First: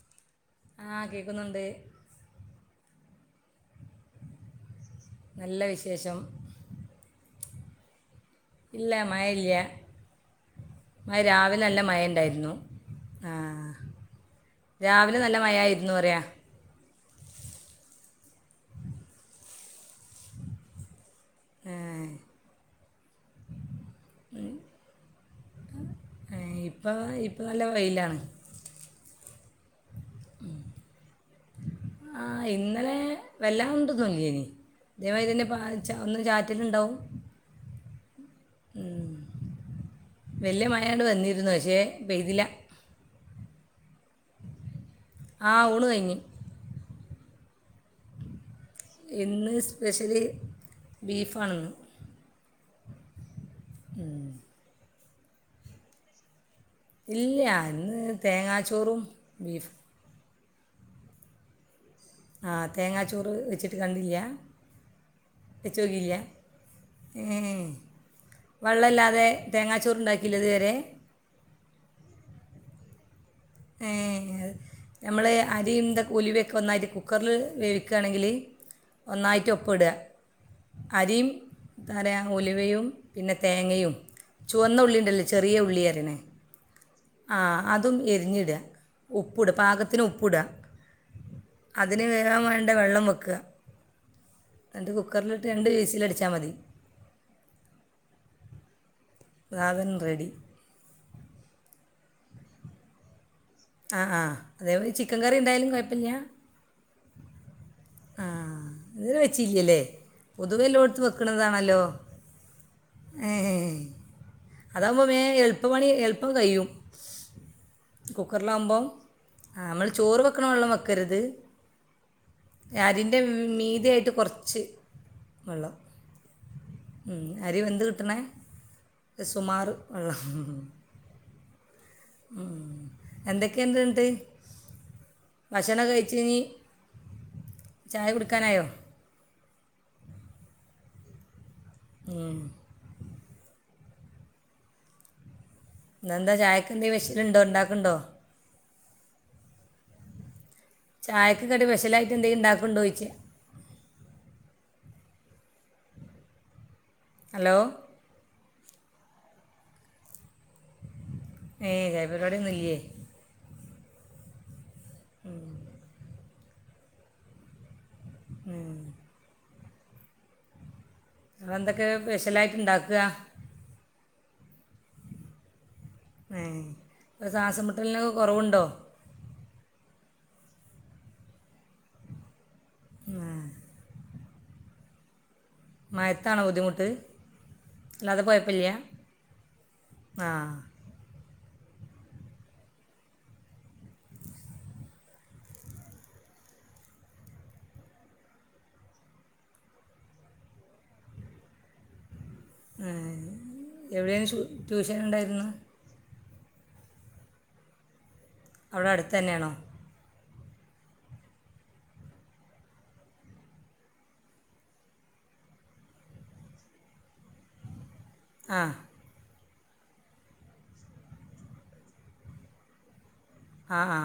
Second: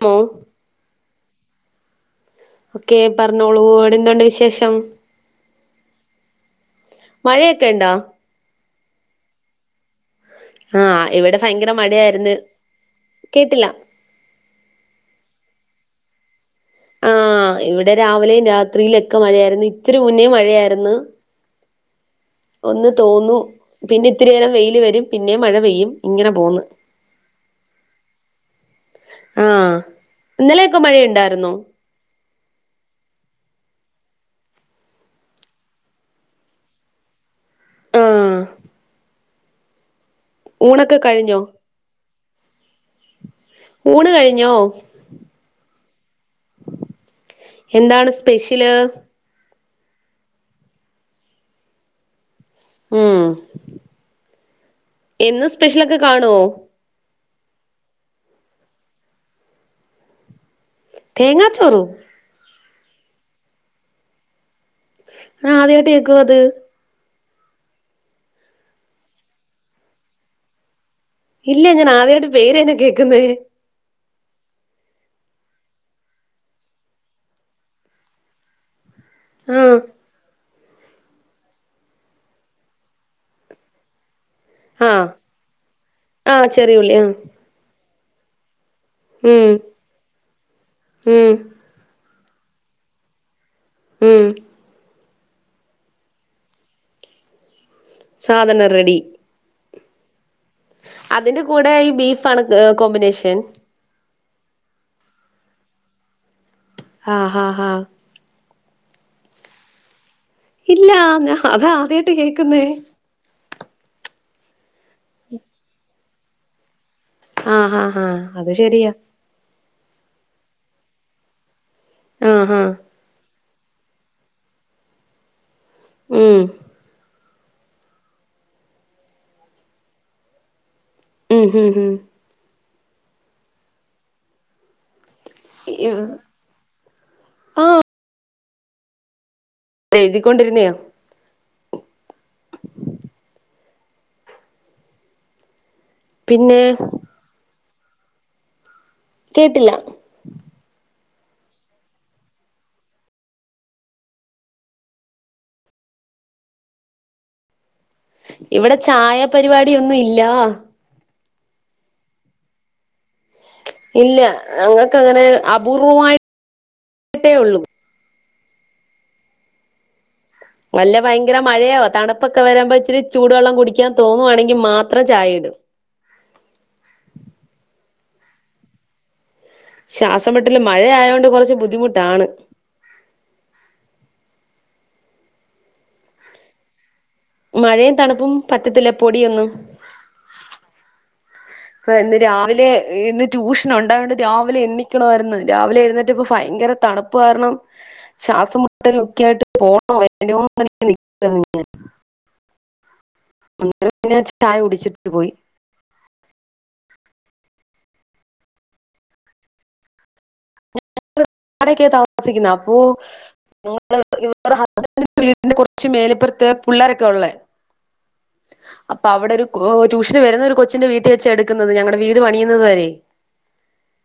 മോ ക്കുന്നുണ്ട് ഒക്കെ പറഞ്ഞോളൂ അവിടെ എന്തോണ്ട് വിശേഷം. നല്ല വിശേഷം മഴയൊക്കെ ഉണ്ടോ ഇല്ല മഴ ഇല്ല ആഹ് മഴ ഇവിടെ രാവിലെ ഭയങ്കര നല്ല മഴയായിരുന്നു മഴയുണ്ടായിരുന്നു ആ കേട്ടില്ല രാവിലെ നല്ല മയയായിരുന്നുപറയാ ആഹ് ഇവിടെ രാവിലെയും രാത്രിയിലൊക്കെ മഴയായിരുന്നു. ഇത്തിരി മുന്നേ മഴയായിരുന്നു. ആ ഒന്ന് തോന്നു പിന്നെ ഇത്തിരി നേരം വെയില് വരും പിന്നെയും മഴ പെയ്യും ഇങ്ങനെ ആ, പോന്ന് ഇപ്പം ഇപ്പം നല്ല വെയിലാണ് ആഹ് ഇന്നലെയൊക്കെ മഴയുണ്ടായിരുന്നോ ആ ഇന്നലെ വല്ലാ ന്നൂല്ലേനി അതേമാതിരിന്നെ പാറിച്ച ഒന്ന് ചാറ്റല് ഉണ്ടാവും ആഹ് ഉം വല്യ മഴ ഊണൊക്കെ അങ്ങട് കഴിഞ്ഞോ വന്നിരുന്നു പക്ഷെ പെയ്തില്ല. ഊണ് കഴിഞ്ഞോ? ആ ഊണ് കഴിഞ്ഞ് എന്താണ് സ്പെഷ്യ ഇന്ന് സ് സ്പെഷ്യല് ബീഫാണിന്ന് ഉം ഉം എന്നും സ്പെഷ്യലൊക്കെ കാണോ? ഇല്ല ഇന്ന് തേങ്ങാച്ചോറും ബീഫും തേങ്ങാ ചോറോ? ആ തേങ്ങാച്ചോറ് വെച്ചിട്ട് കണ്ടില്ലാ? ആ ആദ്യമായിട്ട് കേക്കുവാ അത് ഏ വെള്ളല്ലാതെ തേങ്ങാച്ചോറുണ്ടാക്കീല്ലൃ ഇതുവരെ ഇല്ല ഞാൻ ആദ്യായിട്ട് പേര് തന്നെ കേക്കുന്നേ. നമ്മള് അരിന്തെ ഉലുവൊക്കെ ഒന്നായിട്ട് കുക്കറില് വേവിക്കുകയാണെങ്കില് ഒന്നായിട്ട് ആഹ് ഒപ്പിടുക. അരിയും ന്താ പറയാ ഉലുവയും പിന്നെ തേങ്ങയും ചുവന്ന ആഹ് ഉള്ളിണ്ടല്ലേ ചെറിയ ഉള്ളിരനേ ആഹ് ചെറിയുള്ളി ആഹ് ആ അതും എരിഞ്ഞിടാ ഉപ്പിട് ഉം പാകത്തിന് ഉപ്പ്ടാ ഉം അതിന് വേ [inaudible] [inaudible] [inaudible] [unintelligible] [inaudible] [inaudible] [inaudible] [inaudible] [inaudible] [inaudible] ഇല്ല എല്ലായിടത്തും ഞാ അതാ വെക്കണതാണല്ലോ ആദ്യമായിട്ട് കേക്കുന്നേ അതാവുകുമ്പോ മേ എളുപ്പമണി എളുപ്പം കഴിയും ആ ഹാ ഹ അത് ശെരിയാ ആ നമ്മള് ചോറ് വെക്കണ വെള്ളം വെക്കരുത് ആഹ് ഹാ അതിന്റെ മീതിയായിട്ട് കൊറച്ച് വെള്ളം ഉം മ് അരി വെന്ത് കിട്ടണ സുമാർ വെള്ളം [unintelligible] മ് മ് മ് മ് എന്തൊക്കെയണ്ട് ഇണ്ട് ഭക്ഷണം ഇ- കഴിച്ചീന് ചായ കുടി കെഞായോ എഴുതിക്കൊണ്ടിരുന്നെയാ മ്മ് ഇന്നെന്താ പിന്നെ ചായക്കെതേലും സ്പെഷ്യൽ ഇണ്ടോ ഇണ്ടാ ഉണ്ടോ കേട്ടില്ല ചായക്ക് കടി സ്‌പെഷലായിട്ട് എന്തെങ്കിലും ഉണ്ടാക്ണ്ടോന്ന് ചോദിച്ച ഹലോ ഇവിടെ ചായപരിപാടിയോന്നും ഇല്ല ഏ ചായപരിപാടി ഒന്നും ഇല്ലേ ഇല്ല ഇങ്ങ നിങ്ങകെങ്ങനെ അപൂർവമായിട്ട് ഇട്ടേ ഉള്ളൂ ഉം വല്ല ഭയങ്കര നിങ്ങളെന്തൊക്കെ മഴയാവോ തണുപ്പൊക്കെ സ്പെഷ്യലായിട്ട് വരുമ്പോ ഉണ്ടാക്കുക ഇച്ചിരി ചൂടുവെള്ളം കുടിക്കാൻ തോന്നുവാണെങ്കിൽ മാത്രം ചായ ഇടും [unintelligible] സാസമിട്ടലിനൊക്കെ കുറവുണ്ടോ ശ്വാസംമെട്ടില് മഴയതോണ്ട് കുറച്ച് ബുദ്ധിമുട്ടാണ് ഉം മഴത്തണോ ബുദ്ധിമുട്ട് മഴയും അല്ലാതെ തണുപ്പും കുഴപ്പമില്ല പറ്റത്തില്ല പൊടിയൊന്നും ആ ഇന്ന് രാവിലെ ഇന്ന് ട്യൂഷന് ണ്ടായത് കൊണ്ട് രാവിലെ എണ്ണിക്കണമായിരുന്നു രാവിലെ എഴുന്നിട്ട് ഇപ്പ ഭയങ്കര തണുപ്പ് കാരണം ശ്വാസം മുട്ടല ഒക്കെ ആയിട്ട് പോണോ വേണ്ടയോ എന്ന് പറഞ്ഞ് നിക്കുവാണ് ഇങ്ങനെ അങ്ങനെ പിന്നെ ഇവിടെയും ചായ ട്യൂഷൻ കുടിച്ചിട്ട് പോയി ഉണ്ടായിരുന്നു അവിടെ അടുത്ത തന്നെയാണോ [unintelligible] താമസിക്കുന്ന അപ്പൊവടെ ഹസ്ബൻഡന്റെ വീടിന്റെ കുറച്ച് മേലപ്പുറത്ത് പിള്ളരൊക്കെ ഉള്ളേ ആ അപ്പൊ അവിടെ ഒരു ഓ ട്യൂഷന് വരുന്ന ഒരു കൊച്ചിന്റെ വീട്ടിൽ വെച്ച എടുക്കുന്നത് ഞങ്ങടെ വീട് പണിയുന്നത് വരെ ആ ആ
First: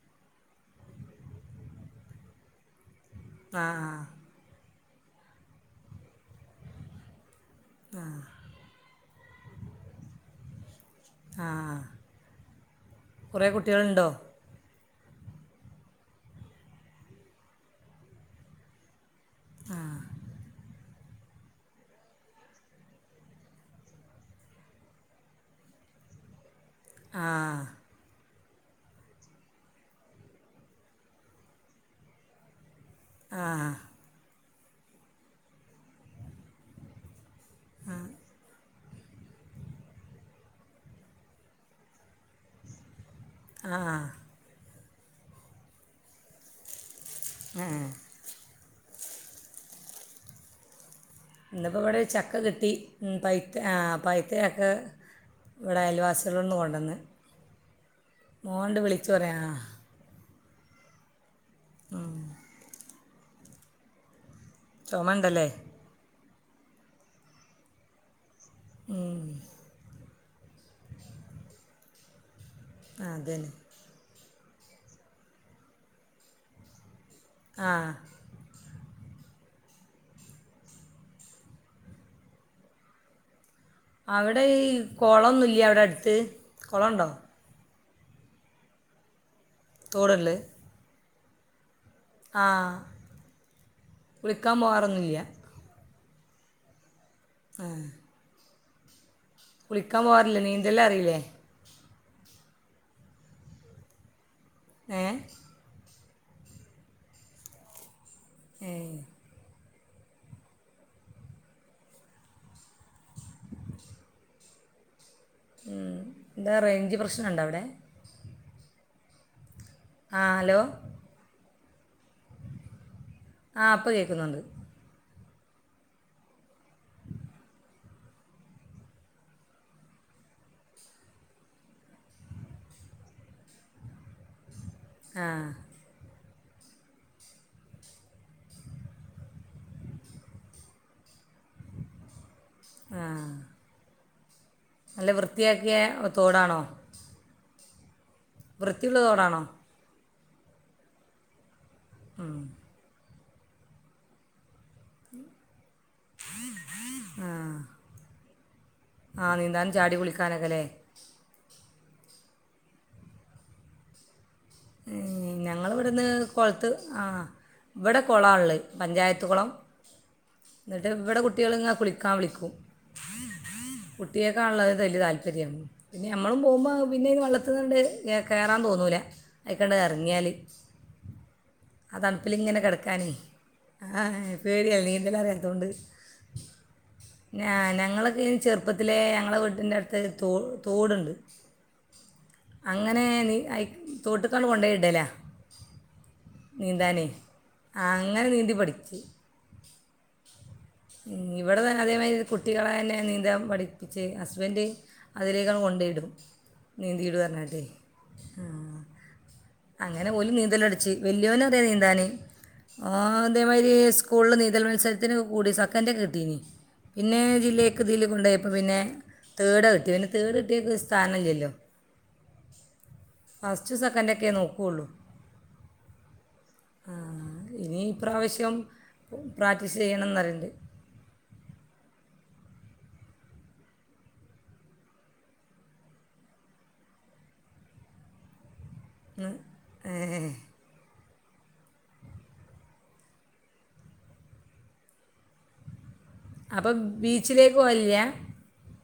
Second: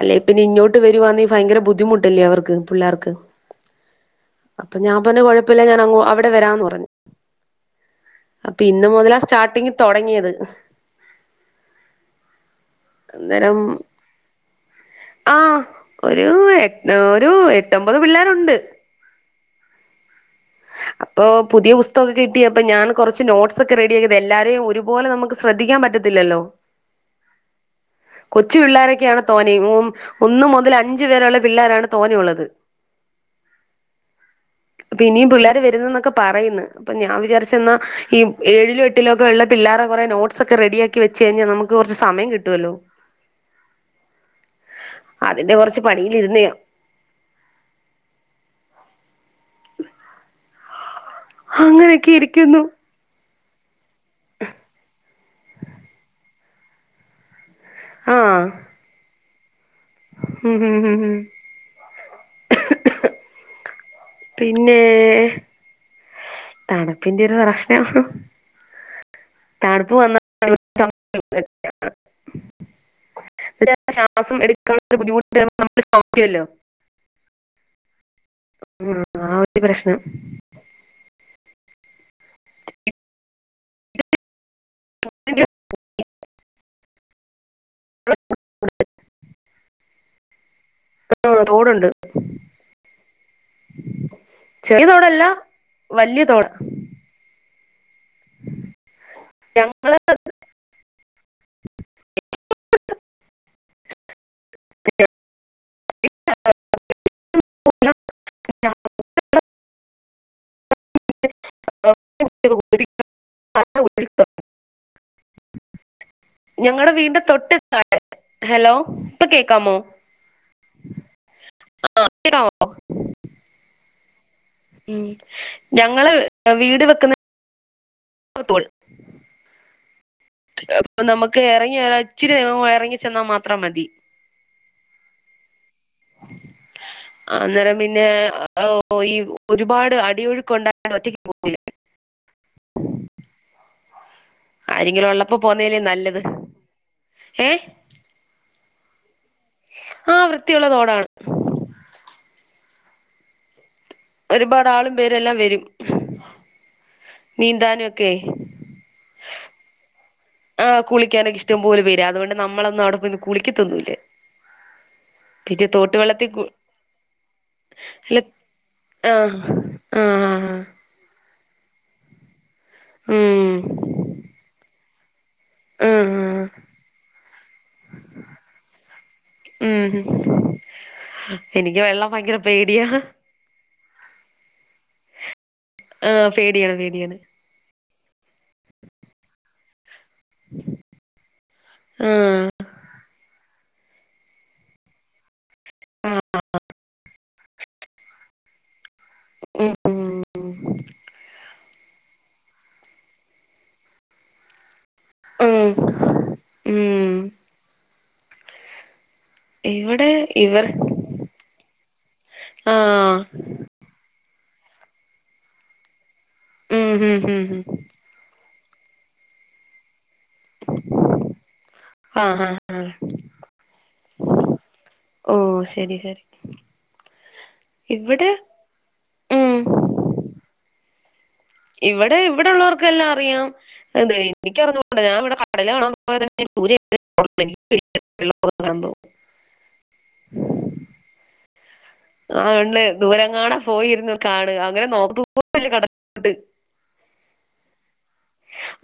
അല്ലെ പിന്നെ ഇങ്ങോട്ട് വരുവാന്ന് ഭയങ്കര ബുദ്ധിമുട്ടല്ലേ അവർക്ക് പിള്ളേർക്ക് ആ ആ അപ്പൊ ഞാൻ പറഞ്ഞ കുഴപ്പില്ല ഞാൻ അവിടെ വരാന്ന് പറഞ്ഞു അപ്പൊ ഇന്ന് മുതല സ്റ്റാർട്ടിങ് തുടങ്ങിയത് ആ കുറേ കുട്ടികളുണ്ടോ ആ ഒരു എട്ട ഒരു എട്ടോമ്പത് പിള്ളേരുണ്ട് ആ അപ്പൊ പുതിയ പുസ്തകമൊക്കെ കിട്ടിയപ്പൊ ഞാൻ കുറച്ച് നോട്ട്സ് ഒക്കെ റെഡി ആക്കിയത് എല്ലാരെയും ഒരുപോലെ നമുക്ക് ശ്രദ്ധിക്കാൻ പറ്റത്തില്ലല്ലോ ആ കൊച്ച് പിള്ളാരൊക്കെയാണ് തോനെ ഉം ഒന്നു മുതൽ അഞ്ചു പേരള്ള പിള്ളാരാണ് തോനെയള്ളത് ആ ഹാ പ്പൊനിയും പിള്ളാര് വരുന്നൂന്നൊക്കെ പറയുന്നു അപ്പൊ ഞാൻ വിചാരി ച്ച്ന്നാ ഈ ഏഴിലും എ ട്ടിലൊക്കെയുള്ള പിള്ളാരെ കൊറേ നോട്ട്സൊക്കെ റെഡിയാക്കി വെച്ച് കയ്ഞ്ഞാ നമുക്ക് കൊറച്ച് സമയം കിട്ടോലോ ആ അതിന്റെ കൊറച്ച് പണി ഇരുന്നിയോ ന്ന് പ്പൊ വടൊരു അങ്ങനെയൊക്കെ ചക്ക ഇരിക്കുന്നു കിട്ടി ഉം പൈ യാ പയ്ത്ത ചക്ക ഇവിടെ അയൽവാസ് [unintelligible] കൊണ്ടന്ന് ആഹ് മോണ്ട് വിളിച്ചു ന്ത്വ റയാ [inaudible] ആ [unintelligible] പിന്നെ ചുമയുണ്ടല്ലേ തണുപ്പിന്റെ ഒരു പ്രശ്നാ ഉം. തണ്പ്പ് വന്നാ [unintelligible] ആ അതന്നെ ശ്വാസം എടു [unintelligible] ആഹ് ആ ആ ഒരു പ്രശ്നം അവട് [unintelligible] ഈ കൊളൊന്നുല്ലാ അവിടെ അടുത്ത്? കൊളണ്ടോ? തോടാള്ളേ? ആ തോട്ണ്ട്. ആ വിളിക്കാൻ പോവാറൊന്നില്ല വല്ല്യ തോടാ ആ ഞങ്ങള് കുളിക്കാൻ പോവാറില്ലേ നീന്തൽ അറിയില്ലേ? യേ അ [inaudible] ിക്ക [unintelligible] എന്താ ഞങ്ങള് റേഞ്ച് വീടിന്റെ പ്രശ്നമുണ്ടോ അവിടെ തൊട്ട്തായേ ഹലോ ഇപ്പൊ കേക്ക... ആ ഹലോ ആ കോക്കാവോ ആ ഇപ്പ കേക്കുന്നുണ്ട് ഉം ഞങ്ങള് വീട് വെക്കുന്ന തോൾ അ നമുക്ക് ഇറങ്ങി ഒ ഇച്ചിരി ഇറങ്ങി ചെന്നാൽ മാത്രം മതി ആ അന്നേരം പിന്നെ ആ ഈ ഒരുപാട് അടിയൊഴുക്ക് ഉണ്ടായ ഒറ്റക്ക് പോകില്ലേ ആ ആരെങ്കിലും ഉള്ള വൃത്യാക്കിയ തോടാണോ ഏ വൃത്തിയുള്ളതോടാണോ ആ വൃത്തിയുള്ളതോടാണ് ഒരുപാട് ആളും പേരെല്ലാം വരും നീന്താനുക്കെ ആ നീന്താനും ചാടി കുളിക്കാനൊക്കെലെ പോപര അതുകൊണ്ട് നമ്മളൊന്നും അവിടെന്ന് കുളിക്കത്തൊന്നൂേലെ ഞങ്ങള ഇവിടുന്ന് കുളത്ത് ആ ഇവിടെ അല്ല കുളമ ഉള്ള ആ പഞ്ചായത്ത് കുുളം ആ ആ, ആ. എന്നിട്ട് ഇവിടെ കുട്ട കുട്ടിലങ്ങ കുളിക്കാ വിളിക്കും ഉം കുട്ടിയൊക്ക ഉള്ളത് തല്ല് താൽ.... ശരിയ ആ പിന്നെ നമ്മളും ആ. പോകുമ്പോൾ പിന്നെ ഇത് വെള്ളത്തിന്ന്ണ്ട് കയറാൻ തോന്നൂല ഉം എനിക്ക് വെള്ളം ഭയങ്കര പേടിയാ ആഹ് പേടിയാ നീന്തല്റിയ... അതുകൊണ്ട് ആ പേടിയാണ് പേടിയാണ് ഞ ഞങ്ങള് ഈ ചെറുപ്പത്തിലെ ഞങ്ങളെ വീട്ടിന്റെ അടു തെ തോട് തോട് ഉണ്ട് അങ്ങനെ നി അയ്ക്ക തോട്ടുകാൽ കൊണ്ടയിടല ആ നീന്തന് അങ്ങനെ നീന്തി പഠിച്ചു ഉം ഉം ഉം ഇവിടെ തന്നെ അതേമാതിരി കുട്ടികളെന്നെ നീന്താൻ പഠിപ്പിച്ച് ഹസ്ബൻഡ് അതിലേക്ക് അങ്ങ് ഉം കൊണ്ടയിടും ഉം നീന്തീടു പറഞ്ഞട്ടെ ആ അങ്ങനെ ഇവിടെ ഓലും ഇവർ നീന്തലടിച്ച് വല്യൊരു വരെ നീന്ത നീന്താന് ആ അതേമാരി സ് സ്കൂളിൽ നീന്തൽ മത്സരത്തിന് കൂടി സെക്കന്റ്‌ കിട്ടീനി ഉം ഹും പിന്നെ ഹും ഹും ജില്ലേക്കതില് കൊണ്ട പിന്നെ തേഡാ കിട്ടിയേ പിന്നെ തേർഡ് കിട്ടിയോർക്ക് സ്ഥാനഇല്ലല്ലോ ആ ആ ഫസ്റ്റും സെക്കന്റൊക്കെ റ്റേ നോക്കൊള്ളൂ ഓ ശരി ശരി ആ ഇവിടെ ഇന്നിപ്രാവശ്യം ഉം പ്രാക്ടീസ് ചെയ്യണം ന്ന് പറയ്ണ്ട് ഇവിടെ ഇവിടെ ഉള്ളവർക്കെല്ലാം അറിയാം എന്തുവ എനിക്കറിഞ്ഞുകൂടാ ഞാൻ ഇവിടെ കടല് കാണൻ പോയത് ദൂരെ [inaudible] [unintelligible] ആ ഉണ്ട് ദൂരെങ്ങാണം പോയി ഇരുന്ന് കാണുക അങ്ങനെ നോക്കൂ പോലുയില്ല കടൽ അപ്പം വി ച്ചിലേക്ക് പോവലില്ല്യ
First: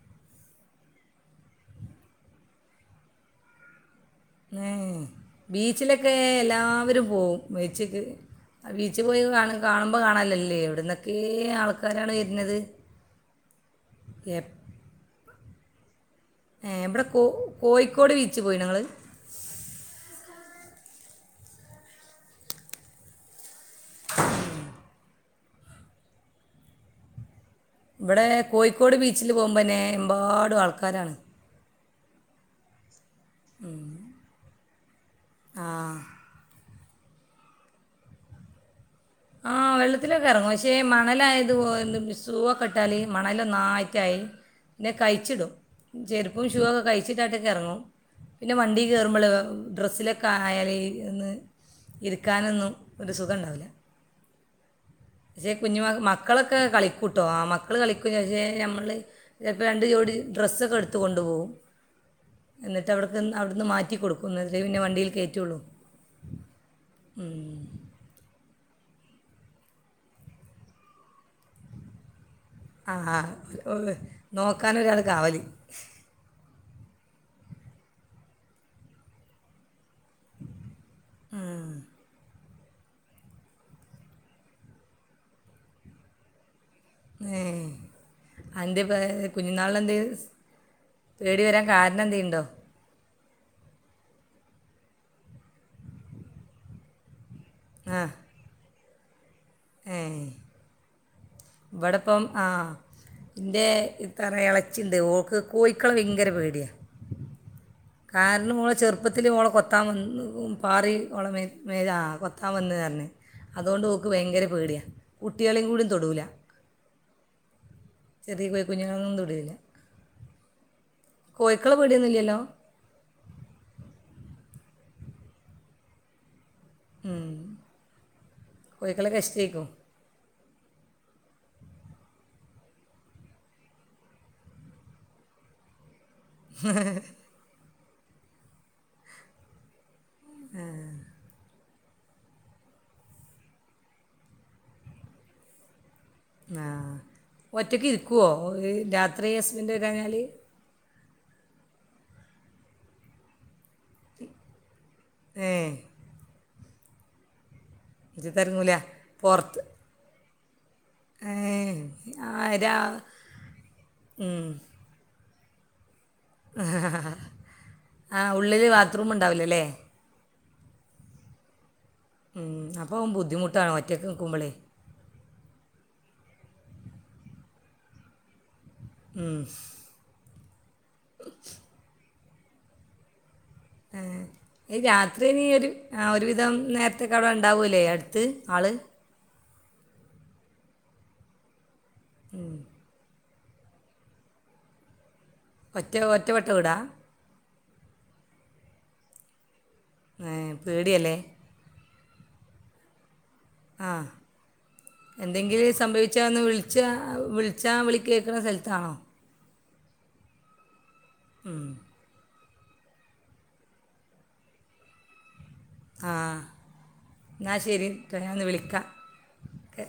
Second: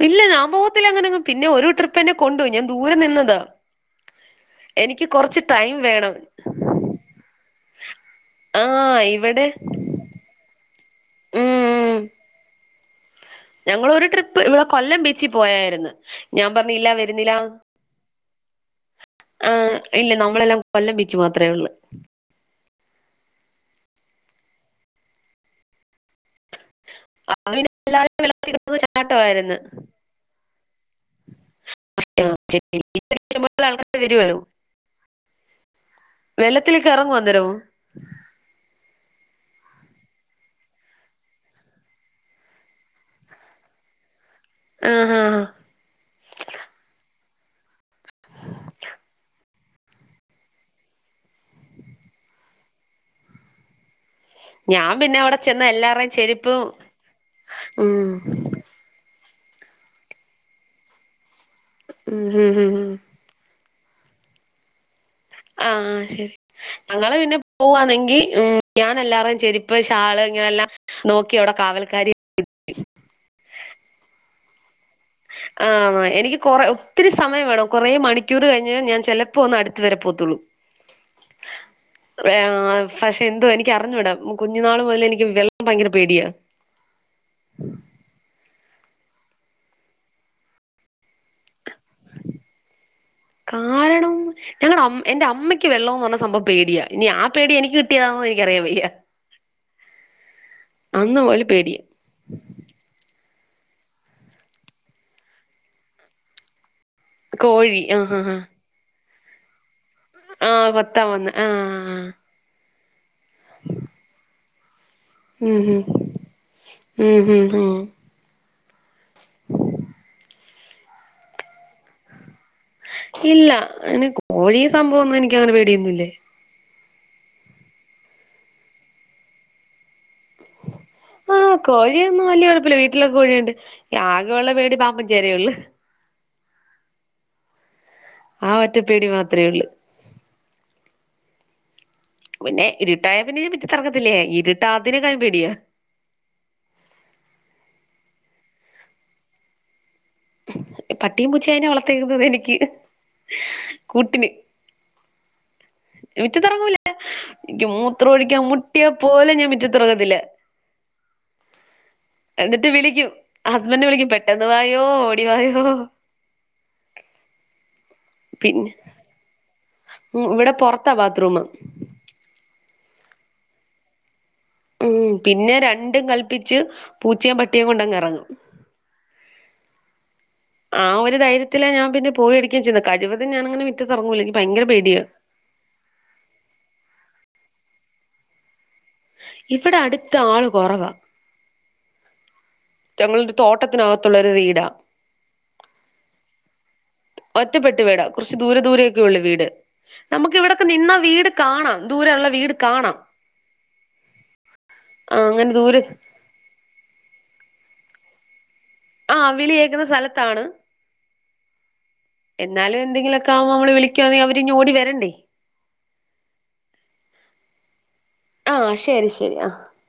ഇല്ല ഞാൻ പോവത്തില്ല അങ്ങനെങ്ങും പിന്നെ ഒരു ട്രിപ്പ് എന്നെ കൊണ്ടുപോയി ഞാൻ ദൂരെ നിന്നത് ഏഹ് ബീച്ചിലൊക്കെ വേണം എല്ലാവരും പോവും ബീച്ച്ക്ക് ആഹ് ബീച്ച് പോയി ഇവിടെ കാണും കാണുമ്പോ കാണാലല്ലേ എവിടുന്നൊക്കെ ആൾക്കാരാണ് വരുന്നത്. ഞങ്ങൾ ഒരു ട്രിപ്പ് എപ്- ഇവിടെ കൊല്ലം ബീ ച്ചി പോയായിരുന്നു. ഞാൻ ഏ, പറഞ്ഞ് ഇല്ല ഇവിടെ കോ വരുന്നില്ല കോഴിക്കോട് ബീച്ച് പോയി ഞങ്ങൾ ആ ഇല്ല നമ്മളെല്ലാം കൊല്ലം ബീച്ച് മാത്രമേ ഉള്ളൂ എല്ലാവരും ഇവിടെ വെള്ളത്തിൽ കിടന്ന് കോയിക്കോട് ബീച്ചില് ചാട്ടമായിരുന്നു പോകുമ്പോ എന്നെ എമ്പാടും ആൾക്കാരാണ് [unintelligible] ഇത്തരത്തിലുള്ള മൊത്തംആൾക്കാരും വരുവല്ലോ ആ വെള്ളത്തിലെക്കെ ഇറങ്ങുമോ അന്നേരം? ആഹ്, വെള്ളത്തിലൊക്കെറങ്ങും. പക്ഷേ മണലായത് പോലും സൂവൊക്കെ ഇട്ടാല് മണലൊന്നായിട്ടായി. പിന്നെ ആഹ് ആഹ് കഴിച്ചിടും. ചെരുപ്പും ഷൂ ഒക്കെ കഴിച്ചി യിങ്ങോട്ടേക്കറങ്ങും. പിന്നെ വണ്ടി കേറുമ്പള് ഡ്രസ്സിലൊക്കെയായല് ന്ന് ഇരിക്കാനൊന്നും ഒരു സുഖണ്ടാവില്ല. ഞാൻ പിന്നെ അവിടെ പക്ഷെ, ചെന്ന കുഞ്ഞുമ എല്ലാവരുടെയും മക്കളൊക്കെ ചെരുപ്പും കളിക്കൂട്ടോ. ആ മക്കള് ഉം കളിക്കും പക്ഷെ ഞമ്മള്. പ്പ രണ്ട് ജോടി ഡ്രസ്സൊക്കെ എടുത്ത് കൊണ്ട് പോവും. ഉം ഹും ഹും എന്നിട്ട് ഹും അവ്ടക്ക് അവടുന്ന് മാറ്റി കൊടുക്കുന്നതില് പിന്നെ വണ്ടീല് ആഹ് ശെരി, ഞങ്ങള് പിന്നെ പോവാന്നെങ്കി ഉം ഞാൻ എല്ലാറെയും ചെരുപ്പ്, ഷാള് ഇങ്ങനെല്ലാ നോക്കി അവടെ കാവൽക്കാരി ആഹ് ഓ ന്നോ ആഹ്, എനിക്ക് കൊറെ ഒ ഒത്തിരി സമയ വേണം കൊറെ മണിക്കൂറ് കഴിഞ്ഞ് ഞാൻ ചെലപ്പോൾ ഒന്ന് അടു ത്തവരെ പോത്തുള്ളൂ. വെ ആ പക്ഷെ എന്തോ എനിക്കറിഞ്ഞുടാ. കുഞ്ഞുന്നാള് മൊതലെ നിക്ക് വെള്ളം ഭയങ്കര പേടിയാ. ഏ എന്ത്യേ പ കുഞ്ഞുന്നാള് എന്തേ പേടി വരാൻ കാരണമെന്തെല്ലുണ്ടോ? കാരണം, ഞങ്ങടെ അമ് എന്റെ അമ്മയ്ക്ക് വെള്ളോന്ന് പറയണ സംഭവം പേടിയാ. ഇനി ആ പേ പേടി എനിക്ക് ആ കിട്ടിയാന്നേനിക്കറിയാവയ്യ. ഏ അന്ന് മുതൽ പേടിയാ ഇവിടെപ്പം ആ ന്റെ ഇത്രാ ഇളച്ചിണ്ട് ഓക്ക് കോഴിക്കള് ഭയങ്കര പേടിയാ. കോഴി ആഹ് ആഹ് ആഹ് പ്പത്തില് ഓളെ കൊ കൊത്താ വന്ന് പാറി കൊത്താൻ ഓളെ വന്ന് മേ ആഹ് മേലാ കൊത്താൻ വന്നർ - ന് അതോണ്ട് ഓക്ക് ഭയങ്കര പേട്യ ഉം ഉം ഉം ഉം ഉം ചെറ്യകോയ്കുഞ് ങ്ങും തൊടേലാ. കോഴിക്കള് പേടിയൊന്നില്ലല്ലോ ഇല്ല എനിക്ക് കോഴി സംഭവൊന്നെനിക്കങ്ങനെ പേടിയൊന്നുല്ല ഉം കോഴ്കളെക്കെഷ്ട്ടേക്കും. ആഹ് കോഴിയൊന്നും വല്യ കൊഴപ്പല്ല വീട്ടിലൊകെ കോഴിയ്ണ്ട് ആകെയൊള്ള പേടി പാമ്പും ചേരയൊളളൂ ആ ഒറ്റപ്പേടി മാത്രേയൊള്ളൂ. ആ പിന്നെ ഇരുട്ടായ പിന്നെ പിച്ചിക്കറക്കത്തില്ലേ ഇരുട്ടാതിനെകാള് പേടിയ ആഹ ഒറ്റക്ക് ഇരിക്കുവോ രാത്രി ഹസ്ബൻഡ ണ്ടയാല് പട്ടീം പുച്ചേന വളർത്തേര്ന്നുതെനിക്ക് കൂട്ടിന് ഏഹ് മിറ്റത്തിറങ്ങൂല എനിക്ക് ഇജ്ജ് മൂത്രൊഴിക്കാൻ തിരങ്ങൂല മുട്ടിയാൽ പോലും ഞാൻ പുറത്ത് മിറ്റത്തിറങ്ങത്തില്ല. ഏ എന്നിട്ട് ആരാ വിളിക്കും ഹസ്ബൻ്റ് വിളിക്കും പെട്ടെന്ന് വായോ ഓടി വായോ ഏഹ്ഹ് ഉള്ളില് പിന്നെ ബാത്റൂം ഉണ്ടാവില്ലല്ലേ ഇവിടെ പൊറത്താ ബാത്റൂമ് മം അപ്പം ബുദ്ധിമുട്ടാണ് ഒറ്റക്ക് നിൽക്കുമ്പോളേ ഉം പിന്നെ രണ്ടും കൽപ്പിച്ച് പൂച്ചയും പട്ടിയും കൊണ്ടങ് എറങ്ങും ങ്ഹും ആ ഒരു ധൈര്യത്തിലാ ഞാൻ പിന്നെ പോയിടിക്കാൻ ച കഴിവ [inaudible] ആ രാത്രി നീ ഒരു ആ ഒരു ഒരുവിധം നേരത്തെ കെട ഉണ്ടാവൂലേ അടുത്ത് ആള് ഇവിടെ അടുത്ത് ആള് കൊറവാ ഉം ഞങ്ങളുടൊരു തോട്ടത്തിനകത്തുള്ള ഒരു വീടാ ഒറ്റ ഒറ്റവെട്ട വീടാ ഒറ്റപ്പെട്ട് വീടാ കുറച്ച് ദൂരെ ദൂരെയൊക്കെ ഉള്ളൂ വീട് ഏ നമുക്ക് ഇവിടൊക്കെ നിന്നാ പേടിയല്ലേ വീട് കാണാം ദൂര ഉള്ള വീട് കാണാം ആ ആ അങ്ങനെ എന്തെങ്കിലും ദൂരെ സംഭവിച്ചാൽ ഒന്ന് വിളിച്ചാ വിള- ച്ചാ വിളി കേൾക്കണ സ്ഥല- ആ വിളി കേൾക്കുന്ന സ്ഥ- സ്ഥലത്താണ് ഉം എന്നാലും എന്തെങ്കിലുമൊക്കെ ആവുമ്പോ നമ്മള് വിളിക്കാണെങ്കിൽ അവര് ഓടി വരണ്ടേ ആ എന്നാ ശരി ട്ടോ, ഞാൻ ഒന്ന് ആ വിളിക്കാം ശരി ശരി ആ ഓക്കെ